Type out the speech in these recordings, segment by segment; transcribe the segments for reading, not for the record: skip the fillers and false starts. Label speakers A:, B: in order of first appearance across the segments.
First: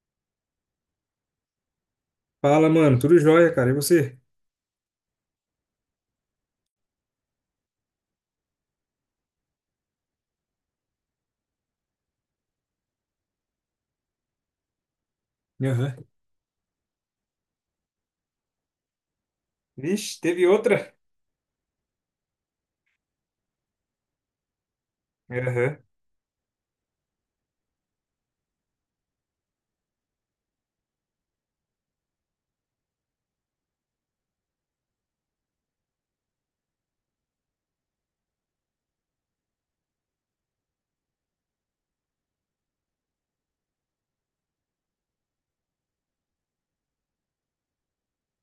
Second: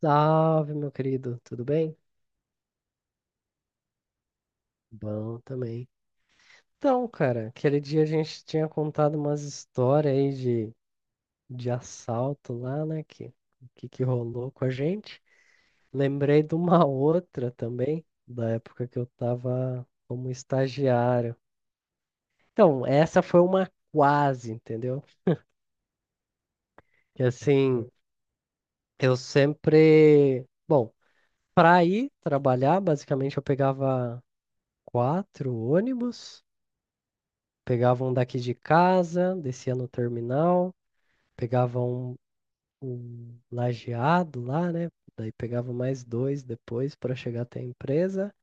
A: Salve, meu querido, tudo bem?
B: Fala, mano. Tudo jóia, cara. E você?
A: Bom também. Então, cara, aquele dia a gente tinha contado umas histórias aí de assalto lá, né? Que rolou com a gente.
B: Aham.
A: Lembrei de uma outra também, da época que eu tava
B: Vixe,
A: como
B: teve outra?
A: estagiário. Então, essa foi uma quase, entendeu?
B: Aham,
A: Que assim, eu sempre. Bom, pra ir trabalhar, basicamente eu pegava quatro ônibus. Pegava um daqui de casa, descia no terminal, pegava um lajeado lá, né? Daí pegava mais dois depois para chegar até a empresa.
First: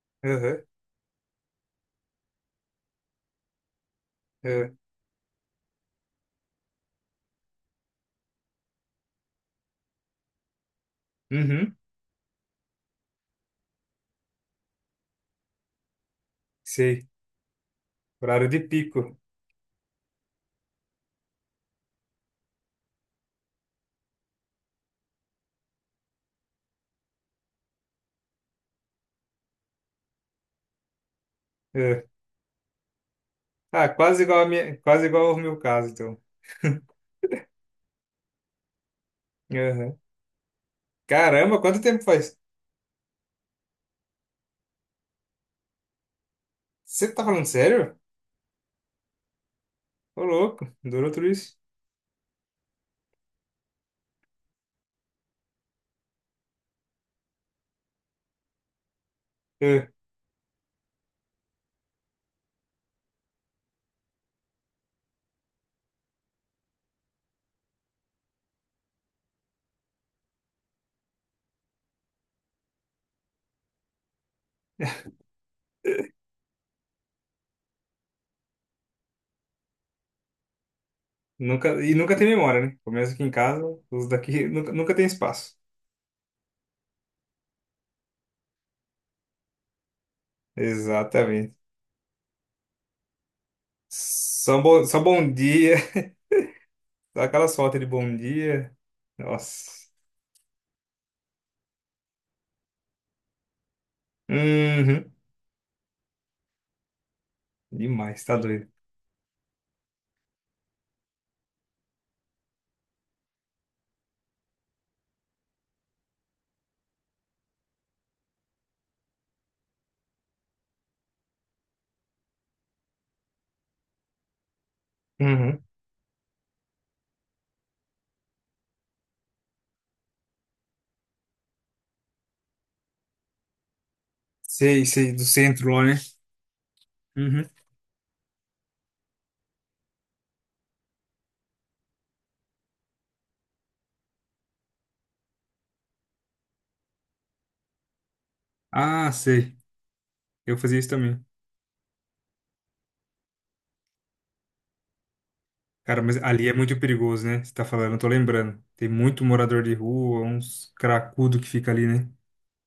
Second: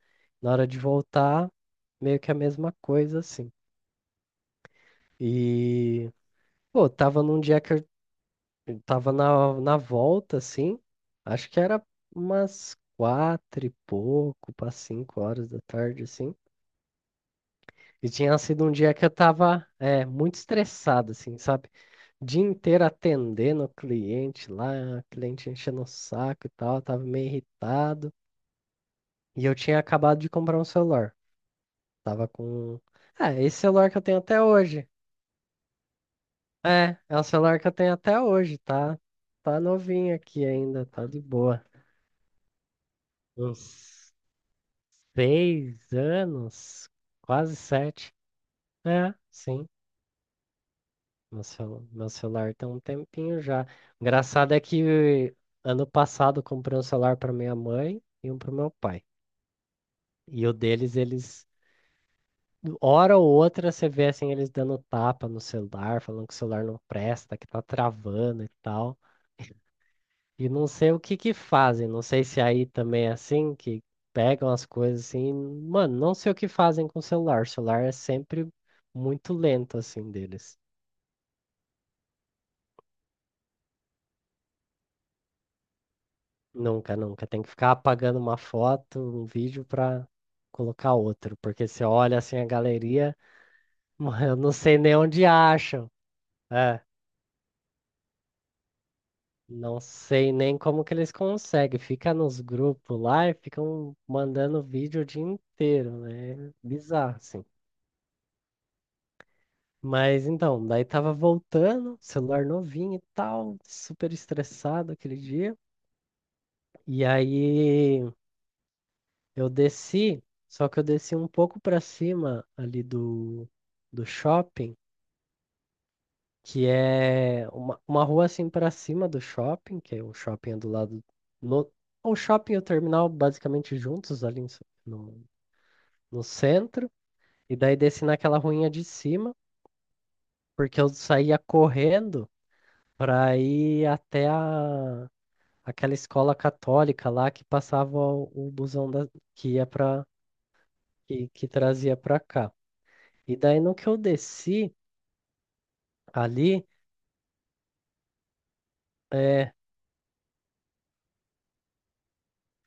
A: Na
B: aham,
A: hora de voltar, meio que a mesma coisa, assim.
B: aham.
A: E, pô, tava num dia que eu tava na volta, assim, acho que
B: Uhum,
A: era umas quatro e pouco para 5 horas da tarde, assim.
B: sei.
A: E tinha
B: Horário de
A: sido um dia que eu
B: pico.
A: tava, é, muito estressado, assim, sabe? Dia inteiro atendendo o cliente lá, o cliente enchendo o saco e tal, tava meio irritado. E eu tinha acabado de comprar um celular.
B: É.
A: Tava com. Ah, esse
B: Ah,
A: celular que eu tenho
B: quase igual
A: até
B: a minha,
A: hoje.
B: quase igual ao meu caso, então.
A: É, é o celular que eu tenho até hoje, tá? Tá
B: Aham.
A: novinho aqui ainda, tá de
B: Caramba,
A: boa.
B: quanto tempo faz?
A: Uns 6 anos,
B: Você tá falando
A: quase
B: sério?
A: sete. É, sim.
B: Ô, louco. Durou tudo
A: Meu
B: isso?
A: celu- meu celular tem um tempinho já. Engraçado é que ano passado eu comprei um celular para minha mãe e um para meu pai.
B: É.
A: E o deles, eles, hora ou outra, você vê assim, eles dando tapa no celular, falando que o celular não presta, que tá travando e tal. E não sei o que que fazem, não sei se aí também é assim, que pegam as coisas assim, mano, não sei o que fazem com o celular. O celular é sempre muito lento assim deles.
B: Nunca, e nunca tem memória, né? Começa aqui em casa, os daqui nunca tem espaço.
A: Nunca, nunca. Tem que ficar apagando uma foto, um vídeo pra colocar outro,
B: Exatamente.
A: porque você olha assim a galeria, mano, eu não sei nem
B: Só
A: onde
B: bom dia.
A: acham. É.
B: Dá aquela sorte de bom dia.
A: Não
B: Nossa.
A: sei nem como que eles conseguem. Fica nos grupos lá e ficam mandando vídeo o
B: Uhum.
A: dia inteiro, né? Bizarro, assim.
B: Demais, tá doido.
A: Mas então, daí tava voltando, celular novinho e tal, super estressado aquele dia. E aí eu desci, só que eu desci um pouco pra cima ali do shopping.
B: Uhum.
A: Que é uma rua assim para cima do shopping, que é o shopping é do lado no, o shopping e o terminal basicamente juntos ali em São-
B: Sei, do
A: no,
B: centro lá, né?
A: no centro,
B: Uhum.
A: e daí desci naquela ruinha de cima, porque eu saía correndo para ir até aquela escola católica lá que passava o busão
B: Ah,
A: que
B: sei.
A: ia para
B: Eu fazia isso também.
A: que trazia para cá. E daí no que eu desci
B: Cara, mas ali é
A: ali,
B: muito perigoso, né? Você tá falando, eu tô lembrando. Tem muito
A: é,
B: morador de rua, uns cracudo que fica ali, né?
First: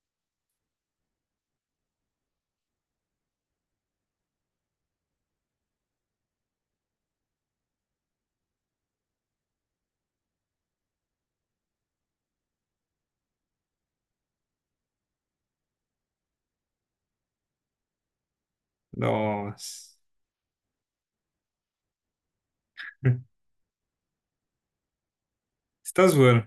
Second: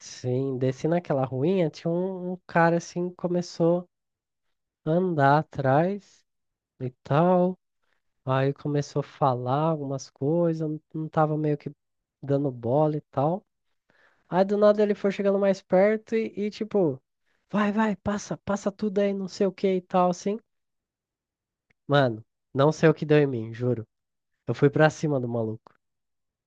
A: sim, desci naquela ruinha, tinha um cara assim, começou andar atrás e tal. Aí começou a falar algumas coisas, eu não tava meio que dando bola e tal. Aí do nada ele foi chegando mais perto e, tipo, vai, vai, passa, passa tudo aí, não sei o que e
B: Nossa.
A: tal, assim. Mano, não sei o que deu em mim, juro. Eu fui pra cima do maluco.
B: Você tá zoando.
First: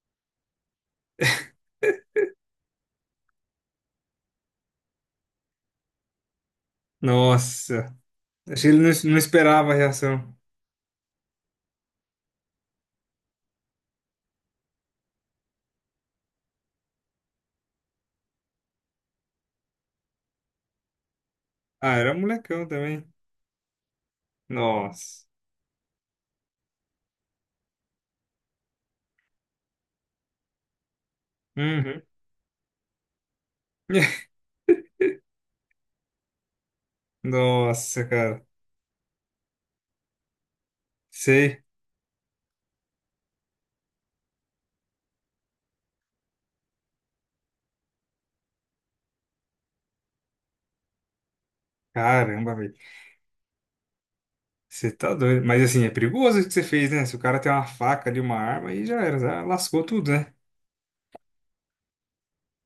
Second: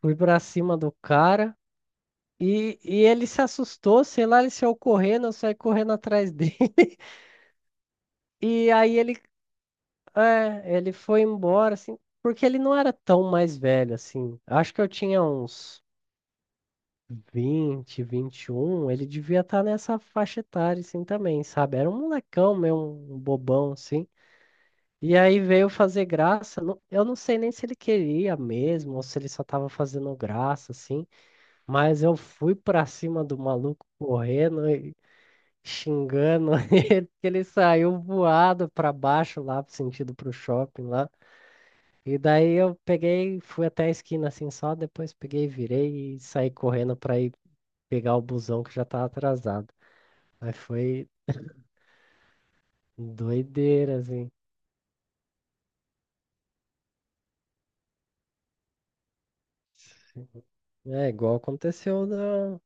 A: Fui pra cima do cara e ele se assustou, sei lá, ele saiu correndo, eu saí correndo atrás dele.
B: Nossa.
A: E
B: Achei que ele
A: aí
B: não,
A: ele
B: não esperava a reação.
A: É, ele foi embora, assim, porque ele não era tão mais velho, assim. Acho que eu tinha uns 20, 21. Ele devia estar nessa faixa etária, assim, também, sabe? Era
B: Ah,
A: um
B: era
A: molecão,
B: molecão
A: meio
B: também.
A: um bobão, assim. E
B: Nossa.
A: aí veio fazer graça. Eu não sei nem se ele queria mesmo, ou se ele só tava fazendo graça, assim.
B: Uhum.
A: Mas eu fui pra cima do maluco correndo e xingando ele, que ele saiu
B: Nossa, cara.
A: voado pra baixo lá, sentido pro shopping.
B: Sei.
A: E daí eu peguei, fui até a esquina assim só, depois peguei, virei e saí correndo pra ir pegar o busão que já tava atrasado. Aí foi
B: Caramba, velho.
A: doideira, assim.
B: Você tá doido. Mas assim, é perigoso o que você fez, né? Se o cara tem uma faca ali, uma arma, aí já era, já lascou tudo, né?
A: É igual aconteceu da,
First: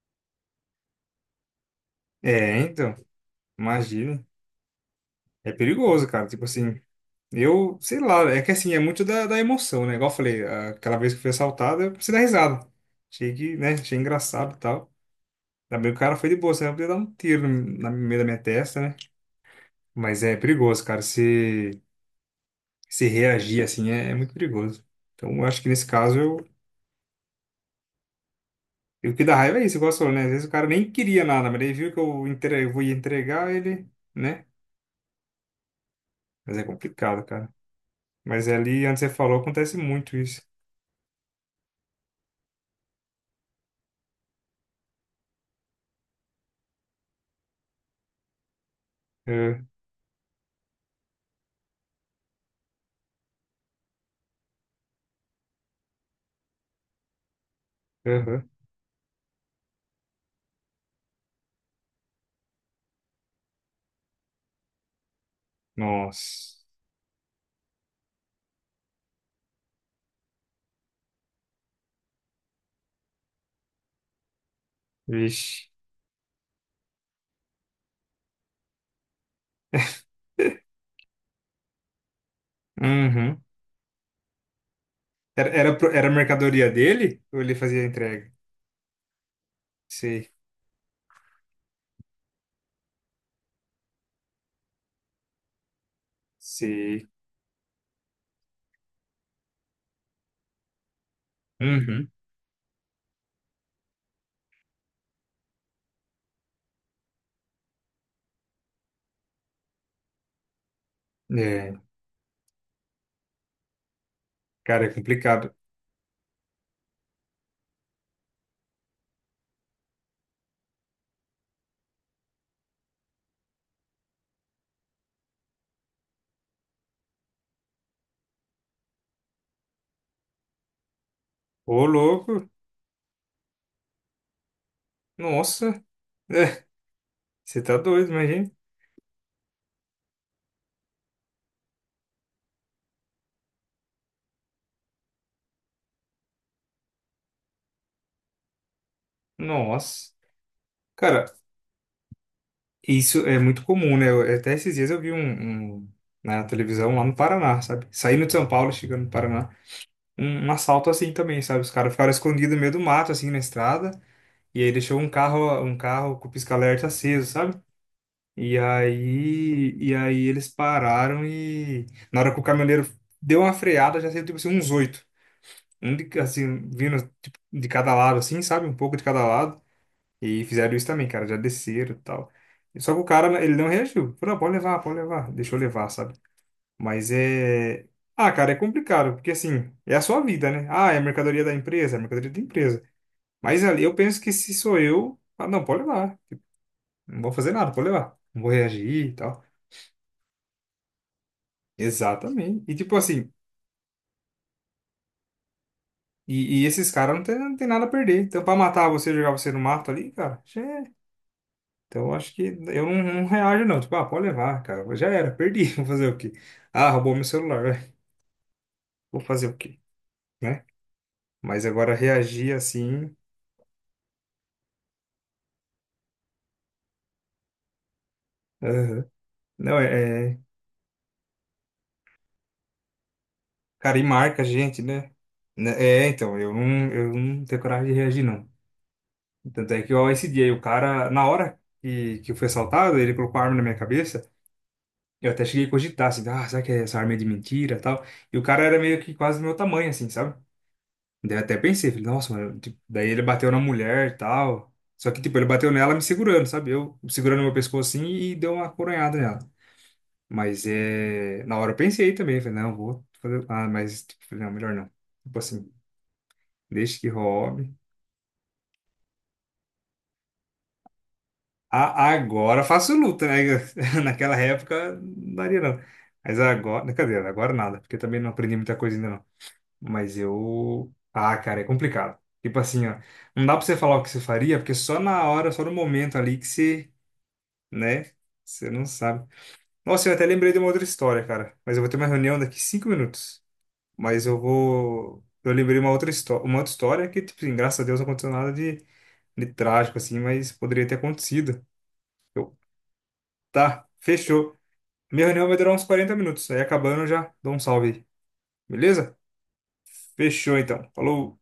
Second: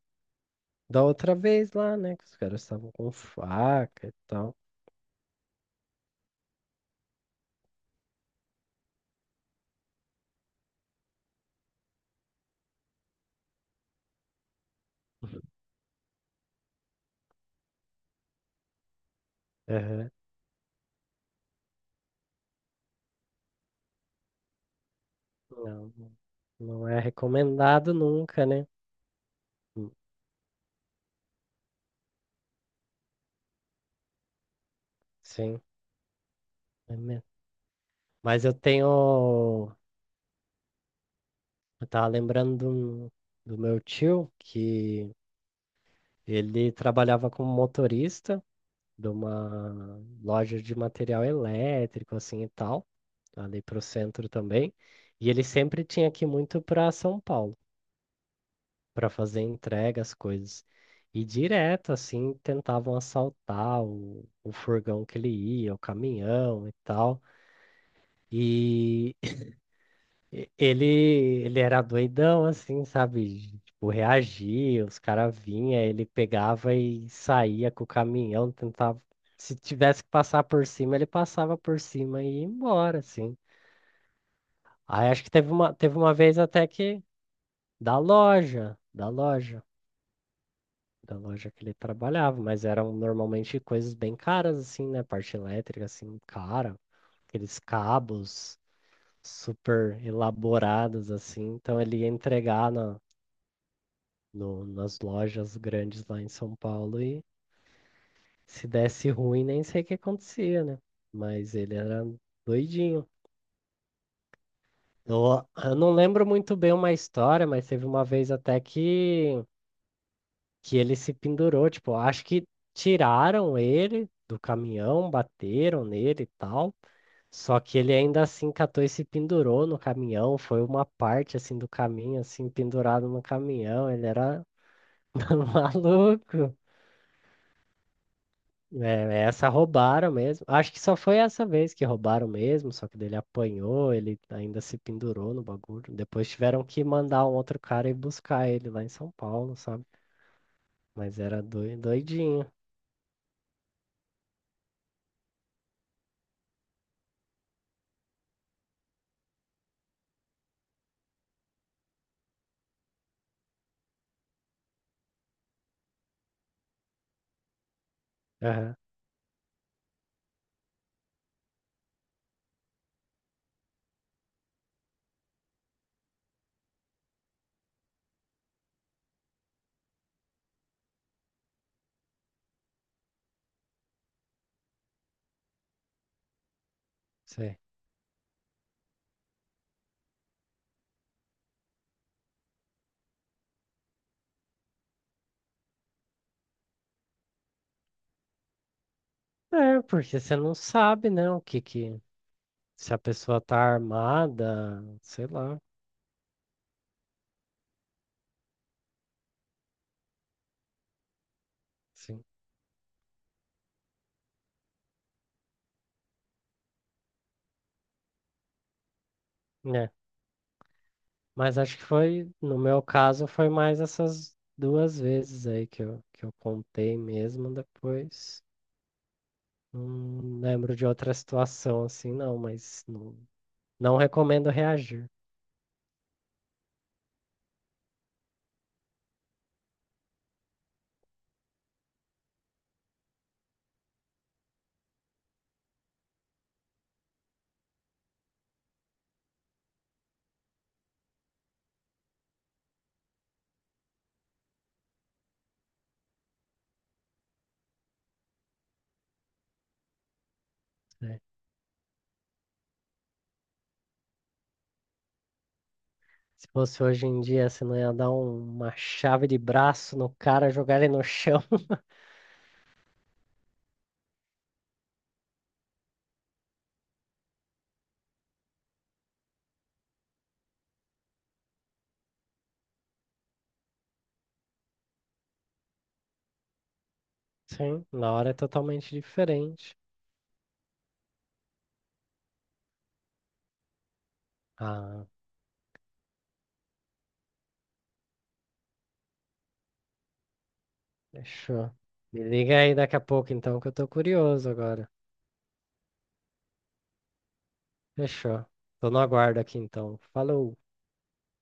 A: da outra vez lá, né? Que os
B: É,
A: caras estavam
B: então,
A: com faca e
B: imagina.
A: tal.
B: É perigoso, cara. Tipo assim, eu, sei lá, é que assim, é muito da emoção, né? Igual eu falei, aquela vez que eu fui assaltado, eu precisei dar risada. Achei que, né? Achei engraçado e tal. Também o cara foi de boa, senão eu podia dar um tiro no meio da minha testa, né?
A: Aham.
B: Mas é perigoso, cara. Se reagir assim é muito perigoso. Então, eu acho que nesse
A: Não,
B: caso
A: não é recomendado nunca, né?
B: E o que dá raiva é isso, igual
A: Hum,
B: você falou, né? Às vezes o cara nem queria nada, mas ele viu que eu, entre... eu vou entregar ele, né?
A: sim,
B: Mas é
A: é
B: complicado,
A: mesmo.
B: cara.
A: Mas
B: Mas
A: eu
B: é ali, antes você falou,
A: tenho.
B: acontece muito isso.
A: Eu tava lembrando do meu tio que ele trabalhava como motorista de
B: É,
A: uma loja de material elétrico, assim e tal, ali para o centro também. E ele sempre tinha que ir muito para São Paulo
B: aham.
A: para fazer entrega, as coisas. E direto, assim, tentavam assaltar o furgão que ele ia, o
B: Nossa.
A: caminhão e tal. E Ele, ele era doidão, assim, sabe? Tipo, reagia, os caras
B: Vixe.
A: vinham, ele pegava e saía com o caminhão, tentava. Se tivesse que passar por cima, ele passava por cima e ia embora, assim.
B: Uhum.
A: Aí acho que teve uma, teve
B: Era a
A: uma vez até
B: mercadoria
A: que
B: dele ou ele fazia a
A: da
B: entrega?
A: loja, da loja,
B: Sei,
A: da loja que ele trabalhava, mas eram normalmente coisas bem caras, assim, né? Parte elétrica, assim, cara,
B: sei.
A: aqueles cabos super elaborados, assim. Então ele ia
B: Uhum.
A: entregar na no- nas lojas grandes lá em São Paulo e se desse ruim, nem sei o que acontecia, né? Mas
B: É,
A: ele era doidinho.
B: cara, é
A: Eu,
B: complicado.
A: eu não lembro muito bem uma história, mas teve uma vez até que ele se pendurou. Tipo, acho que tiraram ele do caminhão, bateram nele e tal. Só que ele ainda assim catou e se pendurou no caminhão. Foi uma parte assim do
B: Ô,
A: caminho,
B: louco.
A: assim, pendurado no caminhão. Ele era
B: Nossa.
A: maluco.
B: É, você tá doido, imagina.
A: É, essa roubaram mesmo. Acho que só foi essa vez que roubaram mesmo, só que dele apanhou, ele ainda se pendurou no bagulho. Depois tiveram que mandar um outro cara ir buscar ele lá em São Paulo, sabe?
B: Nossa.
A: Mas
B: Cara,
A: era doidinho.
B: isso é muito comum, né? Até esses dias eu vi na televisão lá no Paraná, sabe? Saindo de São Paulo, chegando no Paraná, um assalto assim também, sabe? Os caras ficaram escondidos no meio do mato, assim, na estrada, e aí deixou um carro com o pisca-alerta aceso, sabe?
A: Aham,
B: E aí eles pararam e na hora que o caminhoneiro deu uma freada, já saiu tipo assim uns 8. Um de, assim, vindo tipo, de cada lado, assim, sabe? Um pouco de cada lado. E fizeram isso também, cara, já desceram e tal. Só que o cara, ele não reagiu. Falou, não, pode levar, deixa eu levar, sabe? Mas
A: sei.
B: é. Ah, cara, é complicado, porque assim, é a sua vida, né? Ah, é a mercadoria da empresa, é a mercadoria da empresa. Mas ali eu penso que se sou eu, ah, não, pode levar. Não vou fazer nada, pode levar. Não vou reagir e tal.
A: É, porque você não sabe, né, o que que.
B: Exatamente. E
A: Se
B: tipo
A: a
B: assim,
A: pessoa tá armada, sei lá,
B: e esses caras não tem nada a perder. Então, pra matar você, jogar você no mato ali, cara, Então, eu
A: sim.
B: acho que eu não reajo, não. Tipo, ah, pode levar, cara. Já era, perdi. Vou fazer o quê? Ah, roubou meu celular, vai. Vou fazer o quê?
A: É,
B: Né?
A: mas
B: Mas
A: acho que
B: agora
A: foi,
B: reagir
A: no meu
B: assim.
A: caso, foi mais essas duas vezes aí que eu, contei mesmo depois.
B: Aham. Não, é, é-
A: Lembro de outra situação assim, não, mas não
B: Cara, e marca a
A: recomendo
B: gente,
A: reagir.
B: né? Né, é, então, eu eu não tenho coragem de reagir, não. Tanto é que, ó, esse dia aí, o cara, na hora que eu fui assaltado, ele colocou a arma na minha cabeça. Eu até cheguei a cogitar, assim, ah, será que essa arma é de mentira e tal? E o cara era meio que quase do meu tamanho, assim, sabe? Daí eu até pensei, falei, nossa, mano, tipo, daí ele bateu na mulher e tal. Só que, tipo, ele bateu nela me segurando, sabe? Eu segurando meu pescoço assim e deu uma coronhada nela. Mas
A: Né?
B: é. Na hora eu pensei também, falei, não, vou fazer. Ah, mas, tipo, falei, não, melhor não. Tipo assim,
A: Se fosse
B: deixa
A: hoje
B: que
A: em dia, você não
B: roube.
A: ia dar uma chave de braço no cara, jogar ele no chão.
B: Agora faço luta, né? Naquela época não daria não. Mas agora. Cadê? Agora nada, porque também não aprendi muita coisa ainda não. Mas eu. Ah, cara, é complicado. Tipo assim, ó, não dá pra você falar o que você faria, porque só na hora, só no momento ali que você,
A: Sim,
B: né?
A: na hora é
B: Você não
A: totalmente
B: sabe.
A: diferente.
B: Nossa, eu até lembrei de uma outra história, cara. Mas eu vou ter uma reunião daqui 5 minutos. Mas eu
A: Ah,
B: vou. Eu lembrei uma outra história que, tipo assim, graças a Deus não aconteceu nada de, de trágico, assim, mas poderia ter acontecido.
A: fechou. Me
B: Eu,
A: liga aí daqui a pouco então, que eu
B: tá,
A: tô curioso
B: fechou.
A: agora.
B: Minha reunião vai durar uns 40 minutos. Aí acabando, eu já dou um salve aí.
A: Fechou. Tô no
B: Beleza?
A: aguardo aqui então.
B: Fechou
A: Falou.
B: então. Falou.